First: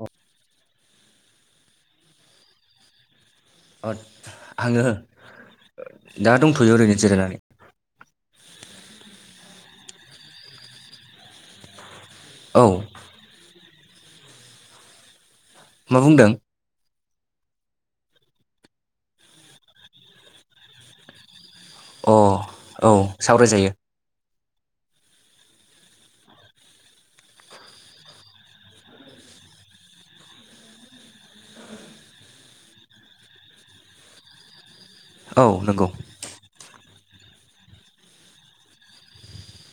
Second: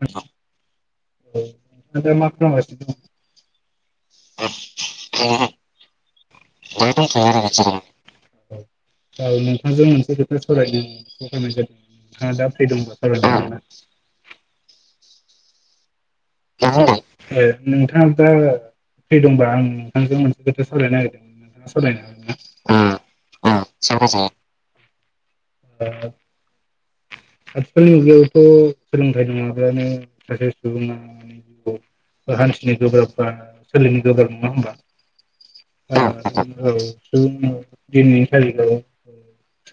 औ आदाया मा खालामगासिनो दं? अ आङो औ दा दंथ'यो ओरैनो नोंथांजों जिरायनानै नोंथांजों मोनसे खोथा सावरायनो कल औ खालामनाय जादों [unintelligible] मा बुंदों? ना? ए नोंथाङा दा फ्रि दंबा आं नोंथांजों मोनसे खोथा सावरायनो नागिरदोंमोन नोंथाङा सावरायनो अ हागोन ना? औ सावरायजायो [unintelligible] आथिखालनि मुगायावथ' सोलोंथाइ नङाब्लानो सासे सुबुङा जिआव हान्थिनो गोब्राब बा सोलिनो गोब्राब नङा औ नंगौ होमबा औ औ सुबुं दिनैनि थारिखाव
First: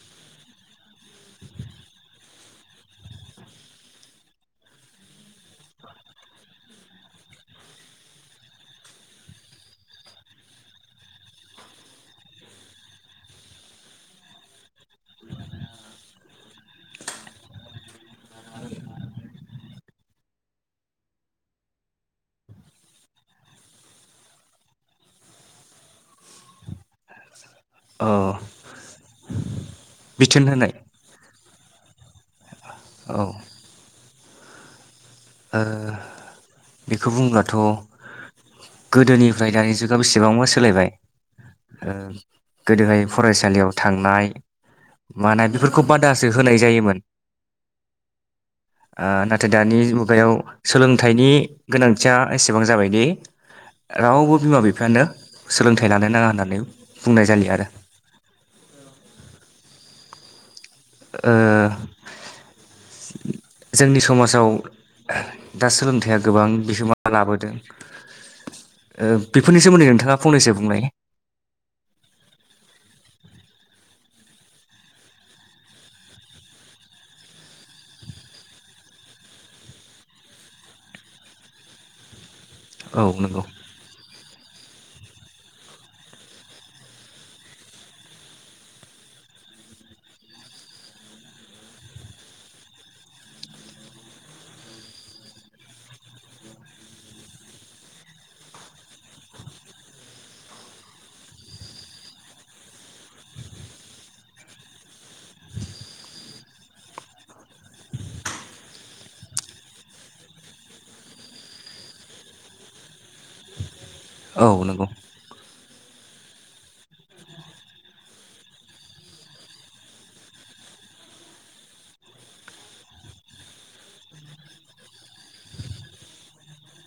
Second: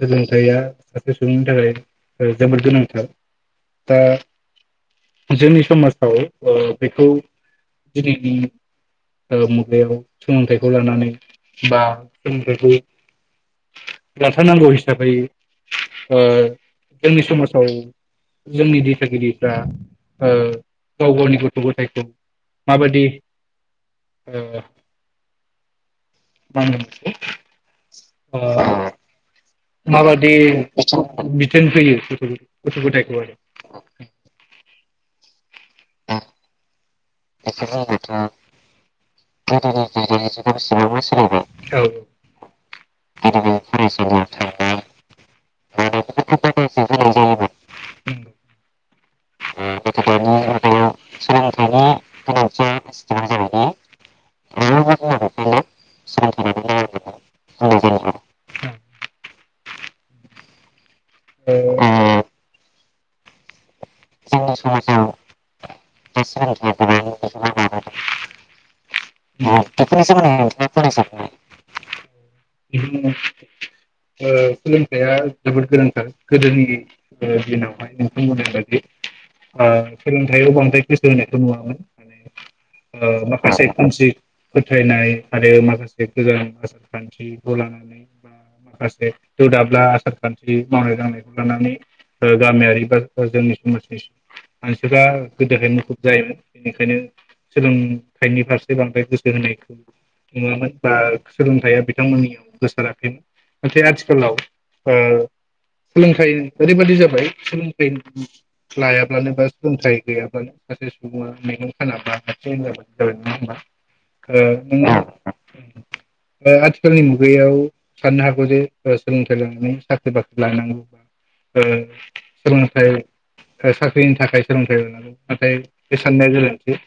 सोलोंथाइया सासे सुबुंनि थाखाय जोबोद गोनांथार दा जोंनि समाजाव ओ बेखौ दिनैनि ओ मुगायाव सोलोंथाइखौ लानानै बा सोलोंथाइखौ लाथारनांगौ हिसाबै ओ जोंनि समाजाव जोंनि दिथागिरिफ्रा ओ गाव गावनि गथ' गथायखौ माबादि ओ मा होनो बेखौ औ अ माबादि बिथोन होनाय बिथोन फैयो गथ' औ गथायखौ आरो ओ बेखौ बुंब्लाथ' जायगायाथ' गोदोनिफ्राय दानि जुगा गोदोनिफ्राय दानि बेसेबांबा जुगाव सोलायबाय एसेबां सोलायबाय औ ओ गोदोहाय गोदोनि फरायसालियाव थांनाय फरायसालियाव थांनाय मानाय बेफोरखौ बादासो होनाय बादायसो जायोमोन होनाय जायोमोन ओ आ ना नाथाय दानि नाथाय मुगायाव सोलोंथाइनि सोलोंथाइनि गोनांथिया एसेबां गोनांथिया जाबायदि एसेबां जाबाय दे रावबो बिमा रावबो बिफायानो बिमा बिफाया सोलोंथाइ लानो नाङा होननानै सोलोंथाइ लानो बुंनाय जालिया आरो नाङा होननानै बुंनाय जायो ओ [inaudible] जोंनि समाजाव जोंनि समाजाव दा सोलोंथाइया गोबां बिहोमा लाबोदों ओ सोमोन्दै बेफोरनि नोंथाङा सोमोनदै फंनैसो नोंथाङा बुंलाय फंनैसो बुंलाय [unintelligible] ओ सोलोंथाइया जोबोद गोनांथार गोदोनि ओ दिनावहाय नोंथां बुंनाय बादि आ सोलोंथायाइयाव बांद्राय गोसो होनायखौ नुवामोन औ माने ओ नंगौ माखासे फोथायनाय आरो माखासे गोजान आसार खान्थिखौ लानानै बा माखासे दौ दाब्ला आसार खान्थि मावनाय दांनायखौ लानानै ओ गामियारि बा जोंनि समाजनि मानसिफ्रा गोदोहाय मुखुब जायोमोन बेनिखायनो सोलोंथाइनि फारसे जे बांद्राय गोसो होनायखौ नुवामोन बा सोलोंथाइया बिथांमोननियाव गोसाराखैमोन नाथाय आथिखालाव ओ सोलोंथाइ ओरैबायदि जाबाय सोलोंथाइ लायाब्लानो बा सोलोंथाइ गैयाब्लानो सासे सुबुङा मेगन खानाबा [unintelligible] जाबाय नङा होमबा औ नंगौ [unintelligible] ओ आथिखालनि मुगायाव साननो हागौ जे ओ सोलोंथाइ लानानै साख्रि बाख्रि लानांगौ बा ओ सोलोंथाइ साख्रिनि थाखाय सोलोंथाइ लानांगौ नाथाय बे साननाया गोन्थि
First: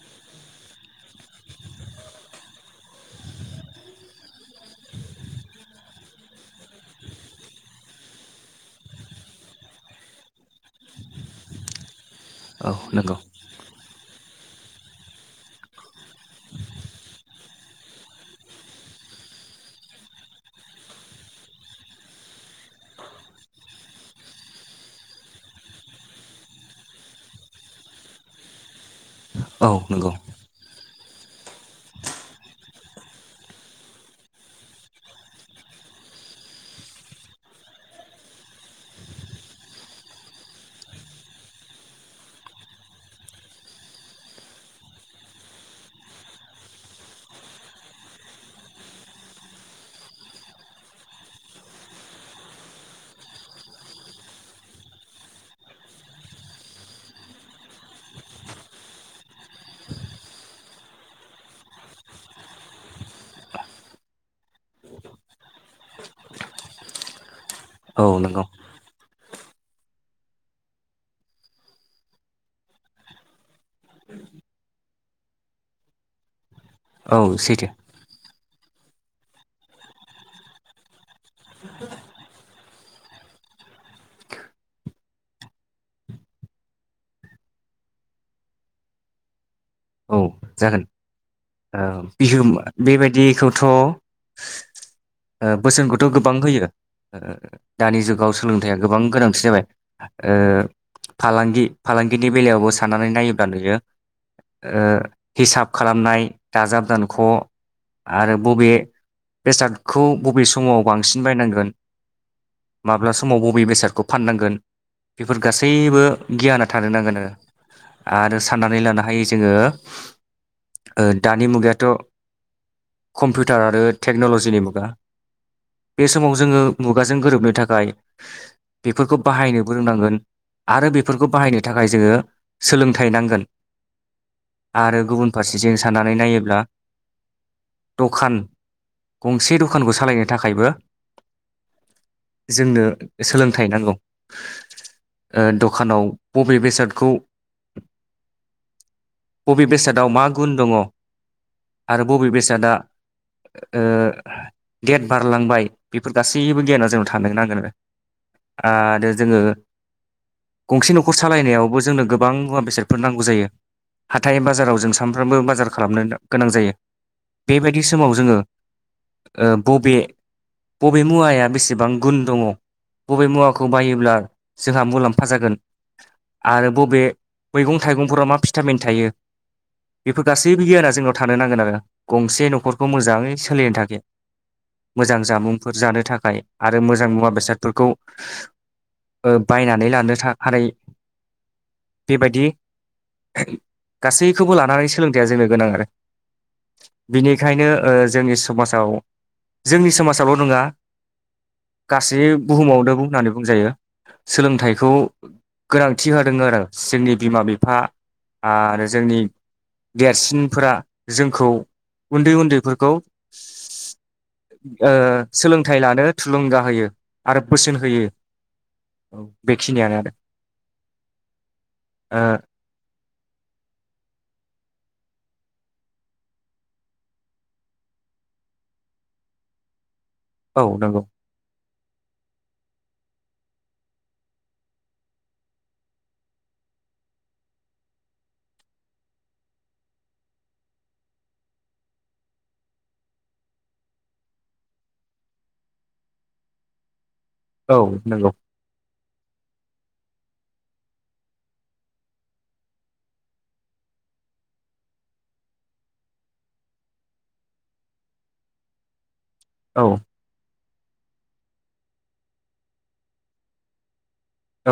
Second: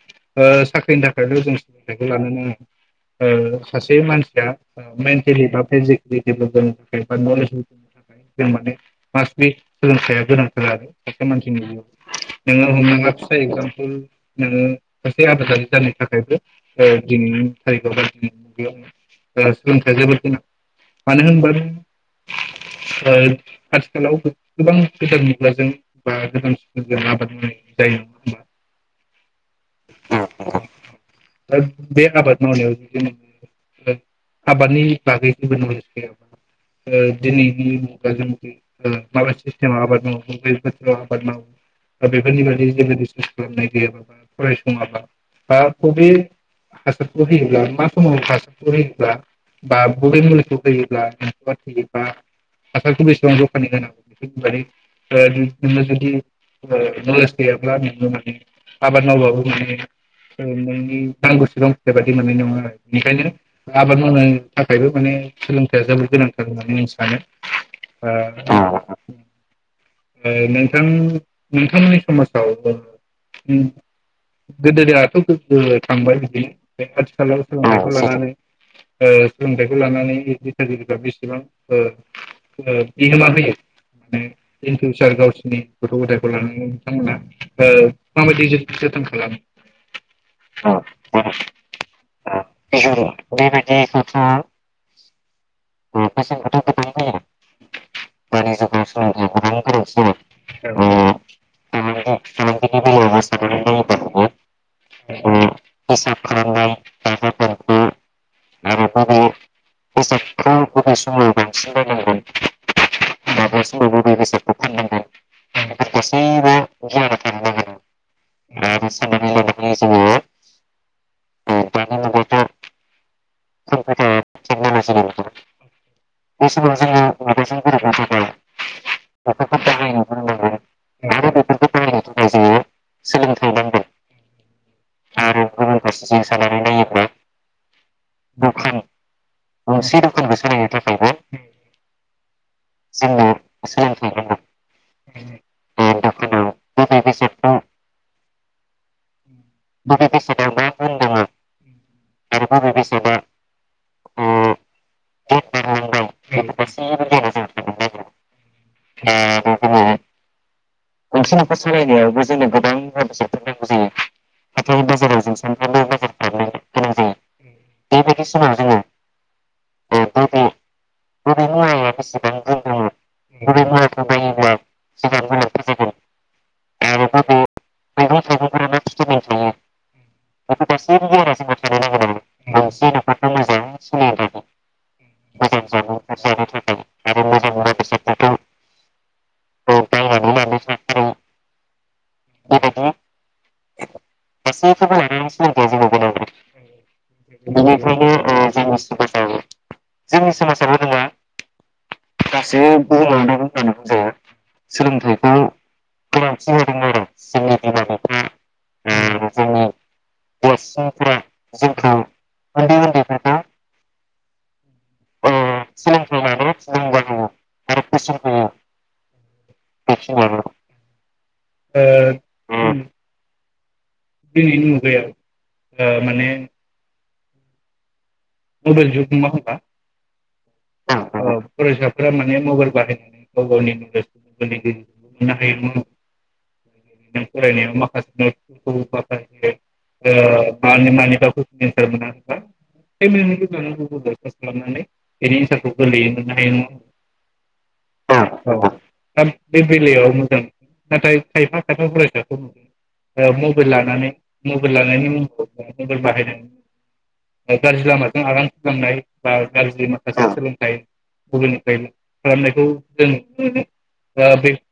ओ साख्रिनि थाखायल' जों सोलोंथाइखौ लानो नाङा सासे मानसिया ओ मेन्टेलि बा फिजिकेलि डेब्लप जानो थाखाय बा [unintelligible] थाखाय जों माने मासलि सोलोंथाइया गोनांथार आरो सासे मानसिनि जि नोङो औ हमना नंगौ ला [unintelligible] नोङो सासे आबादारि जानो थाखायबो दिनैनि थारिखआव बा दिनैनि मुगायाव ओ सोलोंथाइया जोबोद गोनां मानो होनबा नों ओ आथिखालाव गोबां गोदान मुगाजों बा गोजानजों आबाद मावनाय जायो नङा होमबा। औ नंगौ। दा बे आबाद मावनायाव जुदि नोङो आबादनि बागै जेबो नलेज गैयाबा ओ दिनैनि मुगाजों माबा सिस्टेमाव आबाद मावो बबे बोथोराव आबाद मावो बेफोरनि बाददि जेबो रिसार्च खालामनाय गैयाबा बा फरायसङाबा बा बबे हासारखौ होयोब्ला मा समाव हासारखौ होयोब्ला बा बबे मुलिखौ होयोब्ला नोंखौबा थैयोबा हासारखौ बेसेबां जखानि होनांगौ बेखौ माने नोङो जुदि नलेज गैयाब्ला नों माने आबाद मावबाबो माने नोंनि [unintelligible] बायदि मोननाय नङा आरो बेनिखायनो आबाद मावनो थाखायबो माने सोलोंथाइया जोबोर गोनांथार होननानै आं सानो औ नंगौ ओ [unintelligible] ओ नोंथां नोंथांमोननि समाजाव गोदोनिथ' थांबाय औ आथिखालाव सैथो सोलोंथाइखौ लानानै ओ सोलोंथाइखौ लानानै [unintelligible] ओ बेसेबां ओ बिहोमा होयो माने इन फिउसार गावसिोरनि गथ' गथायखौ लानानै बिथांमोना ओ माबायदि जोथोन खालामो औ जागोन ओ बिहोमा बेबायदिखौथ' ओ बोसोनखौथ' गोबां होयो ओ दानि जुगाव सोलोंथाइया गोबां गोनांथि जाबाय ओ फालांगि फालांगिनि बेलायावबो साननानै नायोब्ला नुयो ओ हिसाब खालामनाय दाजाब दानख' आरो बबे बेसादखौ बबे समाव बांसिन बायनांगोन माब्ला समाव बबे बेसादखौ फाननांगोन बेफोर गासैबो गियाना थानो नांगोन आरो आरो साननानै लानो हायो जोङो। [unintelligible] ओ दानि मुगायाथ' कम्पिउटार आरो टेक्नलजिनि मुगा बे समाव जोङो मुगाजों गोरोबनो थाखाय बेफोरखौ बाहायनोबो रोंनांगोन आरो बेफोरखौ बाहायनो थाखाय जोङो सोलोंथाइ नांगोन। आरो गुबुन फारसे जें सानानै नायोब्ला दखान गंसे दखानखौ सालायनो थाखायबो जोंनो सोलोंथाइ नांगौ दखानाव बबे बेसादखौ अबे बेसाद बबे बेसादा मा गुन दङ आरो बबे बेसादा ओ देत बारलांबाय बेफोर गासैबो गियाना जोंनो थानो नांगोन आरो। आरो जोङो गंसे न'खर सालायनायावबो जोंनो गोबां मुवा बेसादफोर नांगौ जायो हाथाय बाजाराव। गेजेराव जों सानफ्रामबो बाजार सानफ्रोमबो खालामनो गेजेर गोनां जायो बेबायदि बेबायदि समाव जोङो ओ बबे बबे मुवाया बेसे बेसेबां गुन दङ बबे मुवाखौ बायोब्ला जोंहा मुलाम्फा जागोन आरो बबे मैगं थाइगंफोराव मा भिटामिन थायो बेफोर गासैबो गियाना जोंनाव थानो नांगोन आरो गंसे न'खरखौ मोजाङै सोलिनो थाखाय मोजां जामुंफोर जानो थाखाय आरो मोजां मुवा बेसादफोरखौ बायनानै लानो थाखाय आरो बेबायदि गासै बेखौबो लानानै गासैखौबो सोलोंथाइया जोंनो गोनां आरो जोंनाव गोनांथार बिनिखायनो बेनिखायनो जोंनि ओ समाजाव समाजाबो जोंनि समाजावल' नङा गासै बुहुमावनो बुं होननानै बुंजायो सोलोंथाइखौ गोनांथि होदों आरो जोंनि बिमा बिफा आरो जोंनि देरसिनफोरा जोंखौ उन्दै उन्दैफोरखौ ओ सोलोंथाइ लानो थुलुंगा होयो आरो बोसोन होयो बेखिनियानो आरो बिमा बिफाया। ओ दिनैनि मुगायाव ओ माने मबाइल जुग नङा होनबा औ नंगौ फिसाफ्रा माने मबाइल बाहायनानै गाव गावनि नलेजनि गेज फरायनायाव माखासे माखासे ओ मानि मानिबा कुइसन एनसार फोरखौ गोरलै मोननो हायो नङा होमबा औ नंगौ बे बेलायाव मोजां नाथाय खायफा खायफा फरायसाखौ नुदों मबाइल लानानै मबाइल लानायनि मुङाव मबाइल बाहायनानै गाज्रि लामाजों आगान फोलांनाय बा औ गाज्रि माखासे सोलोंथाइ गुबुननिफ्राय खालामनायखौ जों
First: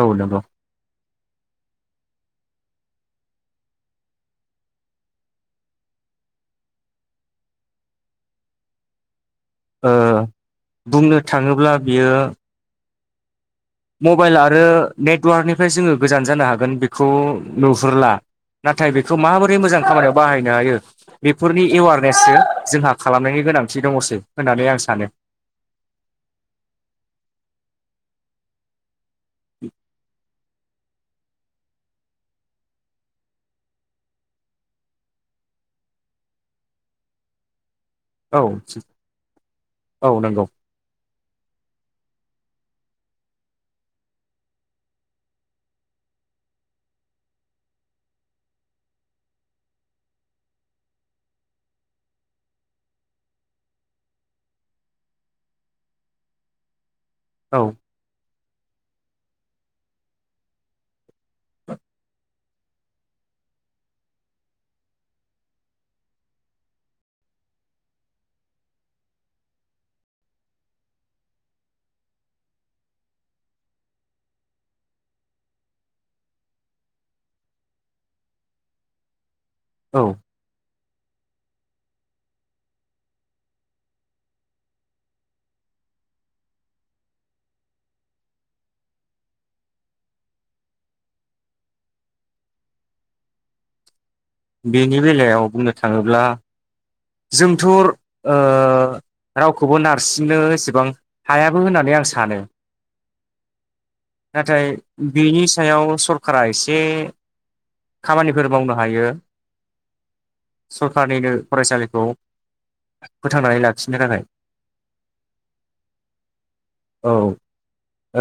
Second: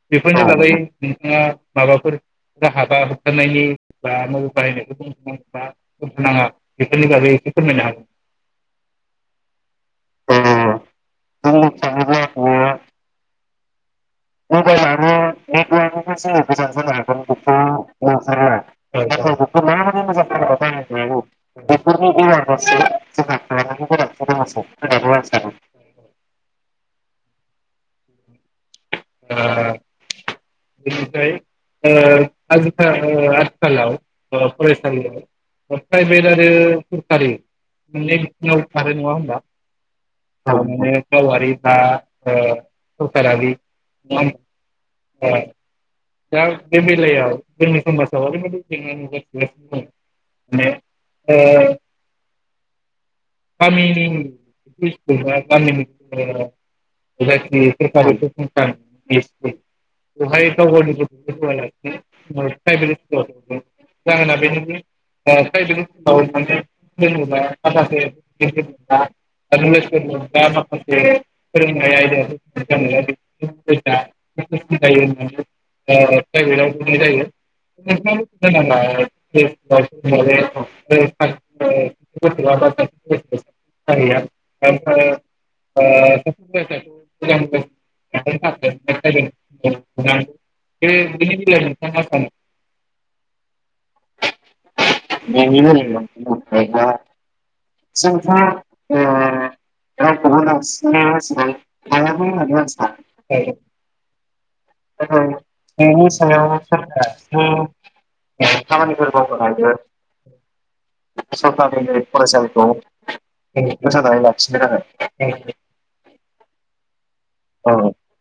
औ नंगौ बागै नोंथाङा माबाफोर राहा बा होबथानायनि बा मबाइल बाहायनायखौ [unintelligible] बा होथ' नाङा बेफोरनि बागै एसे फोरमायनो हागोन ओ बुंनो थाङोब्ला बियो मबाइल आरो मबाइलानो नेटवार्कनिफ्राय जोङो गोजान नेटवार्कनिफ्राय जानो हागोन जोङो गोजान बेखौ जानो हागोन नुहुरला नाथाय बेखौ नुहुरो नाथाय माबोरै मोजां माबायदि खामानियाव खालामना बाहायनो हायो बेफोरनि एवारनेससो जोंहा खालामनायनि गोनांथि दङसै होननानै आं सानो ओ बेनिफ्राय ओ आजिखा ओ आथिखालाव फरायसालियाव प्राइभेट आरो सरखारि मोननै औ बिथिंआव खारो नङा होनबा औ नंगौ गावारि बा ओ सखारारि नङ दा बे बेलायाव जोंनि समाजाव ओरैबायदि जेंना नुजाथिगासिनो माने ओ गामिनि गाम औ [unintelligible] [unintelligible] [unintelligible] [unintelligible] होननानै प्राइभेटाव होनाय औ जायो नामा द म [unintelligible] [unintelligible] बेनि बेलायाव बुंनो थाङोब्ला [unintelligible] जोंथ' ओ जोंहा ओ रावखौबो रावखौबो नारसिननो एसेबां नारसिननो एसेबां हायाबो होननानै आं हाया सानो होननानै नाथाय बिनि सायाव सरकारा [unintelligible] एसे खामानिफोर मावनो हायो फरायसालिखौ सरखारनिनो फरायसालिखौ फोथांनानै फोथांनानै लाखिनो थाखाय औ लाखिनो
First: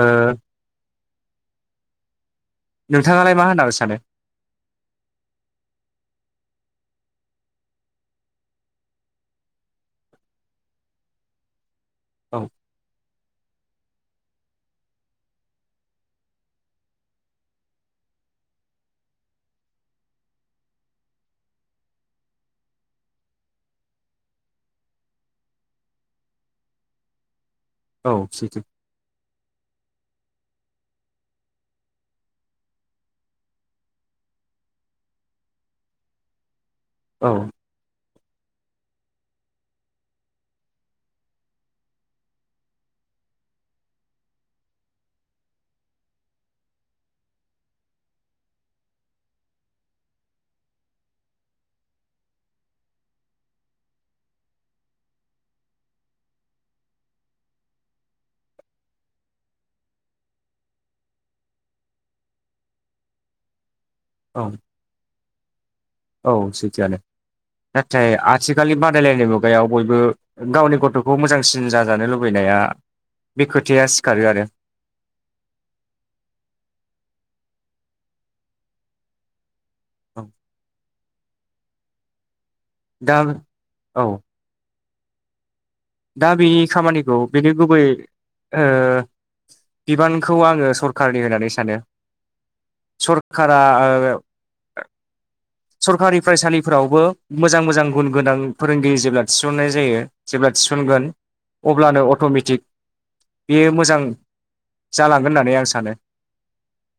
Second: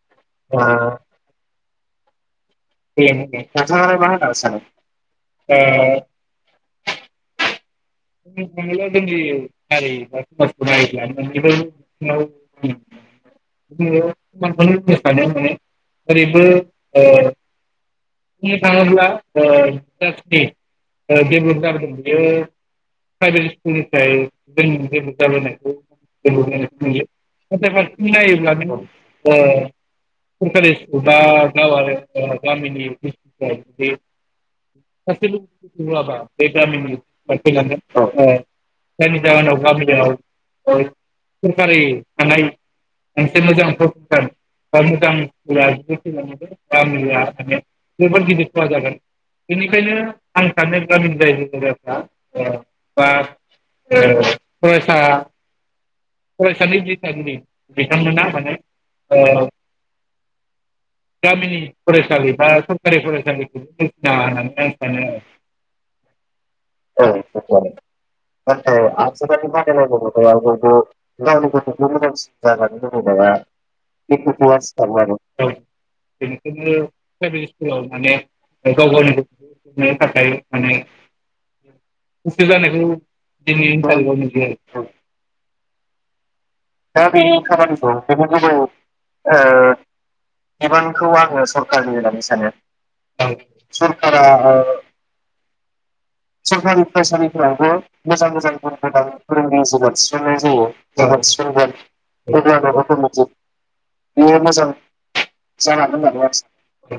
ओ अ मा होननानै सानो नोंथाङालाय मा होनना साननो ओ औ [unintelligible] [unintelligible] [unintelligible] प्राइभेट स्कुलनिफ्राय जोंनि [unintelligible] नाथाय फारसेथिं औ नायोब्ला सैथो ओ सरकारि स्कुल बा [unintelligible] औ [unintelligible] थैलांगोन। [unintelligible] रायजो राजाफ्रा बा ओ फरायसा फरायसानि दिथागिरि बिथांमोना माने ओ गामिनि फरायसालि बा सरखारि फरायसालिखौबो औ [unintelligible] औ नाथाय सैथोआनो नाथाय आजेनि आथिखालनि बादायलायनाय मुगायाव बादायनांगौब्लाथाय बयबो गावनि गथ'खौ [unintelligible] मोजांसिन जाजानो लुबैनाया खालामो बे खोथाया आरो सिखारो आरो औ बेनिखायनो प्राइभेट स्कुलाव माने गाव गावनि गथखौ औ थाखाय माने गोसो जानायखौ दा दिनै औ थारिखाव नुयो आरो। दा बेनि दा खामानिखौ बे बेनि गुबै खामानिखौ बेनि गुबै ओ बिबानखौ आङो बिबानखौ सरखारनि आङो होननानै सानो सरखारनि होननानै सानो औ सरकारा ओ सरकारा सरकारि सरकारि फरायसालिफोरावबो मोजां फरायसालिफोरावबो मोजां गुन गोनां मोजां फोरोंगिरि जेब्ला थिसननाय जायो जेब्ला [unintelligible] थिसनगोन बे अब्लानो अट'मेटिक बेयो मोजां मोजां जालांगोन होननानै आं सानो जानानै दोन आरो दा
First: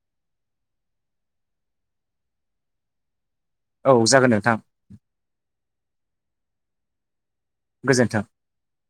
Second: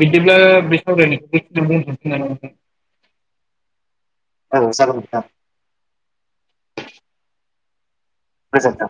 बिदिब्ला [unintelligible] औ जागोन औ नोंथां जागोन नोंथां गोजोन्थों। गोजोनथों।